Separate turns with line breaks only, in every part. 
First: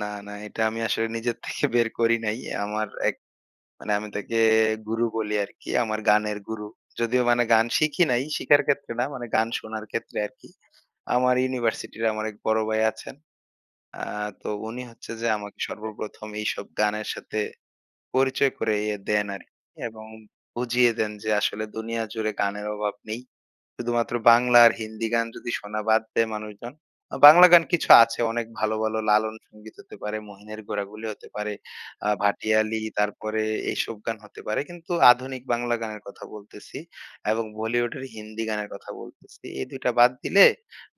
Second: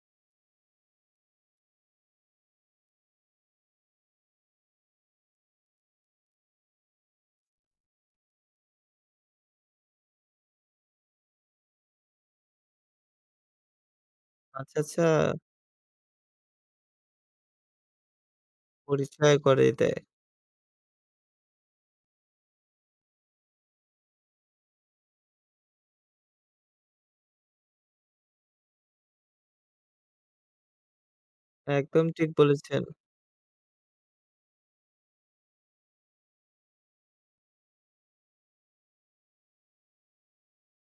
না, না। এটা আমি আসলে নিজের থেকে বের করি নাই। আমার এক মানে আমি তাকে গুরু বলি আরকি। আমার গানের গুরু। যদিও মানে গান শিখি নাই, শিখার ক্ষেত্রে না মানে গান শোনার ক্ষেত্রে আরকি। আমার ইউনিভার্সিটি র আমার এক বড় ভাই আছেন। অ্যা তো
আচ্ছা,
উনি
আচ্ছা।
হচ্ছে যে আমাকে সর্বপ্রথম এইসব গানের সাথে পরিচয় করিয়ে দেন
পরিচয়
আরকি,
করিয়ে দেয়।
এবং বুঝিয়ে দেন যে আসলে দুনিয়া জুড়ে গানের অভাব নেই। শুধুমাত্র বাংলা আর হিন্দি গান যদি শোনা বাদ দেয় মানুষজন। আ বাংলা গান কিছু আছে। অনেক ভালো, ভালো লালন সংগীত হতে পারে, মহিনের ঘোড়াগুলি হতে পারে।
একদম
আ
ঠিক
ভাটিয়ালি
বলেছেন।
তারপরে এসব গান হতে পারে। কিন্তু আধুনিক বাংলা গানের কথা বলতেছি এবং বলিউডের হিন্দি গানের কথা বলতেছি। এই ২ টা বাদ দিলে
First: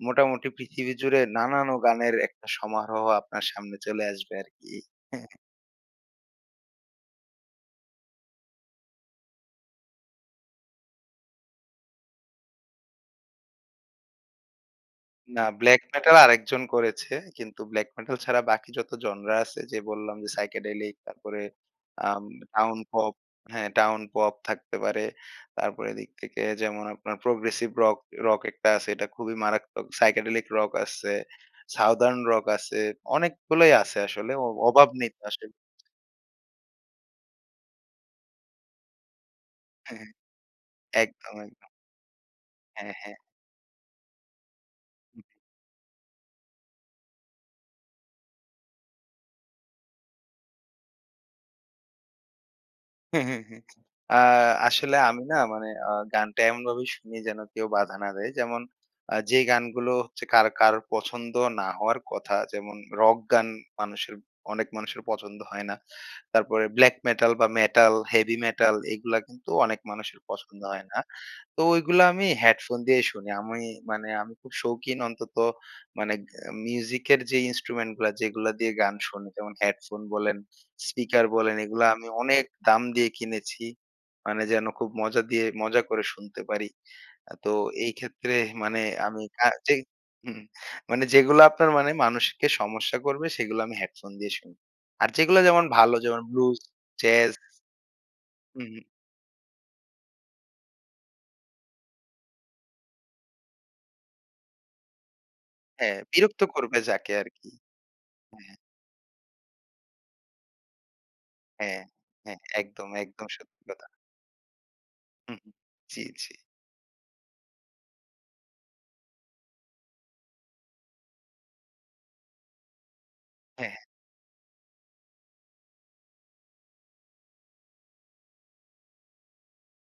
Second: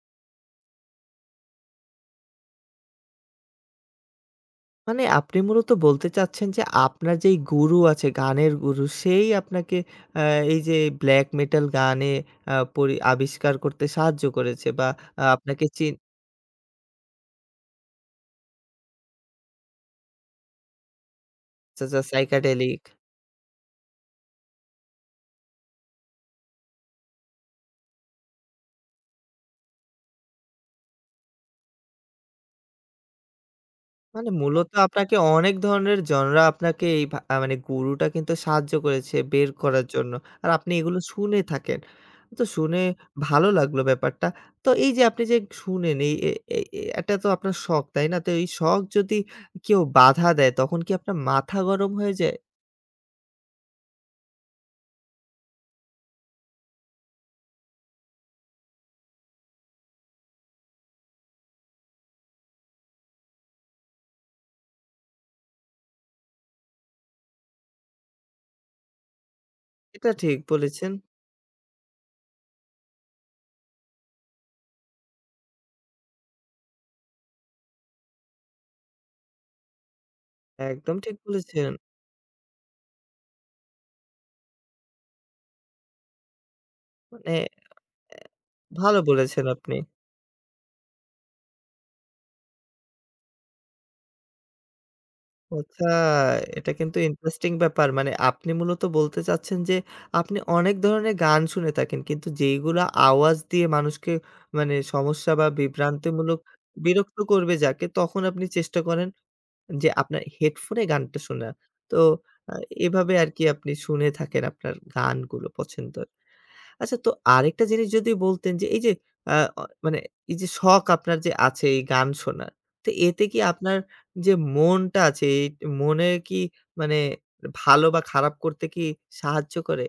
মোটামুটি পৃথিবী জুড়ে নানানো গানের একটা সমারোহ আপনার সামনে চলে আসবে আরকি।
মানে
হ্যাঁ।
আপনি মূলত বলতে চাচ্ছেন যে, আপনার যে গুরু আছে গানের গুরু সেই আপনাকে আ এই যে black metal গানে আ পরি আবিষ্কার করতে সাহায্য করেছে বা
না,
আপনাকে
black
চিন
metal আরেকজন করেছে। কিন্তু black metal ছাড়া বাকি যত জনরা আছে যে বললাম যে, psychedelic, তারপরে
সোজা
আ town
psychedelic।
pop, হ্যাঁ, town pop থাকতে পারে। তারপরে এদিক থেকে যেমন আপনার progressive rock rock একটা আছে। এটা খুবই মারাত্মক। psychedelic rock আছে, southern rock আছে। অনেকগুলোই আছে
মানে
আসলে। অ
মূলত
অভাব নেই
আপনাকে
তো আসলে।
অনেক ধরনের জনরা আপনাকে এই ভা মানে গুরুটা কিন্তু সাহায্য করেছে বের করার
হ্যাঁ, হ্যাঁ।
জন্য। আর আপনি এগুলো
একদম,
শুনে
একদম।
থাকেন। তো শুনে
হ্যাঁ, হ্যাঁ।
ভালো লাগলো ব্যাপারটা। তো এই যে আপনি
হুম।
যে শুনেন। এই এ এ এ এটা তো আপনার শখ তাই না? তো এই শখ যদি কেউ বাধা দেয় তখন কি আপনার মাথা গরম হয়ে যায়?
হ্যাঁ, হ্যাঁ, হ্যাঁ, হ্যাঁ। আ আসলে আমি না মানে আ গানটা এমনভাবে শুনি যেন কেউ বাধা না দেয়। যেমন আ যে গানগুলো হচ্ছে কার কার পছন্দ না হওয়ার কথা যেমন rock গান মানুষের অনেক মানুষের পছন্দ হয় না। তারপরে black metal বা metal, heavy metal এগুলা কিন্তু অনেক
এটা
মানুষের
ঠিক
পছন্দ হয়
বলেছেন।
না। তো ওইগুলা আমি হেডফোন দিয়েই শুনি। আমি মানে আমি খুব শৌখিন অন্তত মানে এ মিউজিক এর যে ইন্সট্রুমেন্ট গুলা যেগুলা দিয়ে গান শুনি, যেমন হেডফোন বলেন,
একদম ঠিক
স্পিকার বলেন
বলেছেন।
এগুলা আমি অনেক দাম দিয়ে কিনেছি। মানে যেন খুব মজা দিয়ে, মজা করে শুনতে পারি।
মানে
আ তো এই
এ
ক্ষেত্রে মানে আমি
ভালো
মানে আমি
বলেছেন
ক্যা
আপনি।
যেই হুম, মানে যেগুলো আপনার মানে মানুষকে সমস্যা করবে, সেগুলো আমি হেডফোন দিয়ে শুনি। আর যেগুলো
ও
যেমন
আচ্ছা,
ভালো যেমন blues,
এটা কিন্তু
jazz
ইন্টারেস্টিং ব্যাপার। মানে আপনি
হু, হু।
মূলত বলতে চাচ্ছেন যে, আপনি অনেক ধরনের গান শুনে থাকেন কিন্তু যেইগুলো আওয়াজ দিয়ে মানুষকে মানে, সমস্যা বা
হ্যাঁ,
বিভ্রান্তিমূলক
বিরক্ত করবে যাকে
বিরক্ত
আরকি।
করবে যাকে তখন
হ্যাঁ,
আপনি
হ্যাঁ।
চেষ্টা করেন যে, আপনার হেডফোনে গানটা শোনার।
হ্যাঁ,
তো
হ্যাঁ।
আ
একদম,
এভাবে
একদম
আরকি
সত্যি
আপনি
কথা।
শুনে থাকেন আপনার
হু, হু।
গানগুলো
জি,
পছন্দের।
জি।
আচ্ছা তো আরেকটা জিনিস যদি বলতেন যে, এই যে আ অ মানে এই যে শখ আপনার যে আছে এই গান শোনার তো এতে কি আপনার
হ্যাঁ।
যে মনটা আছে, এ মনের কি মানে ভালো বা খারাপ করতে কি সাহায্য করে?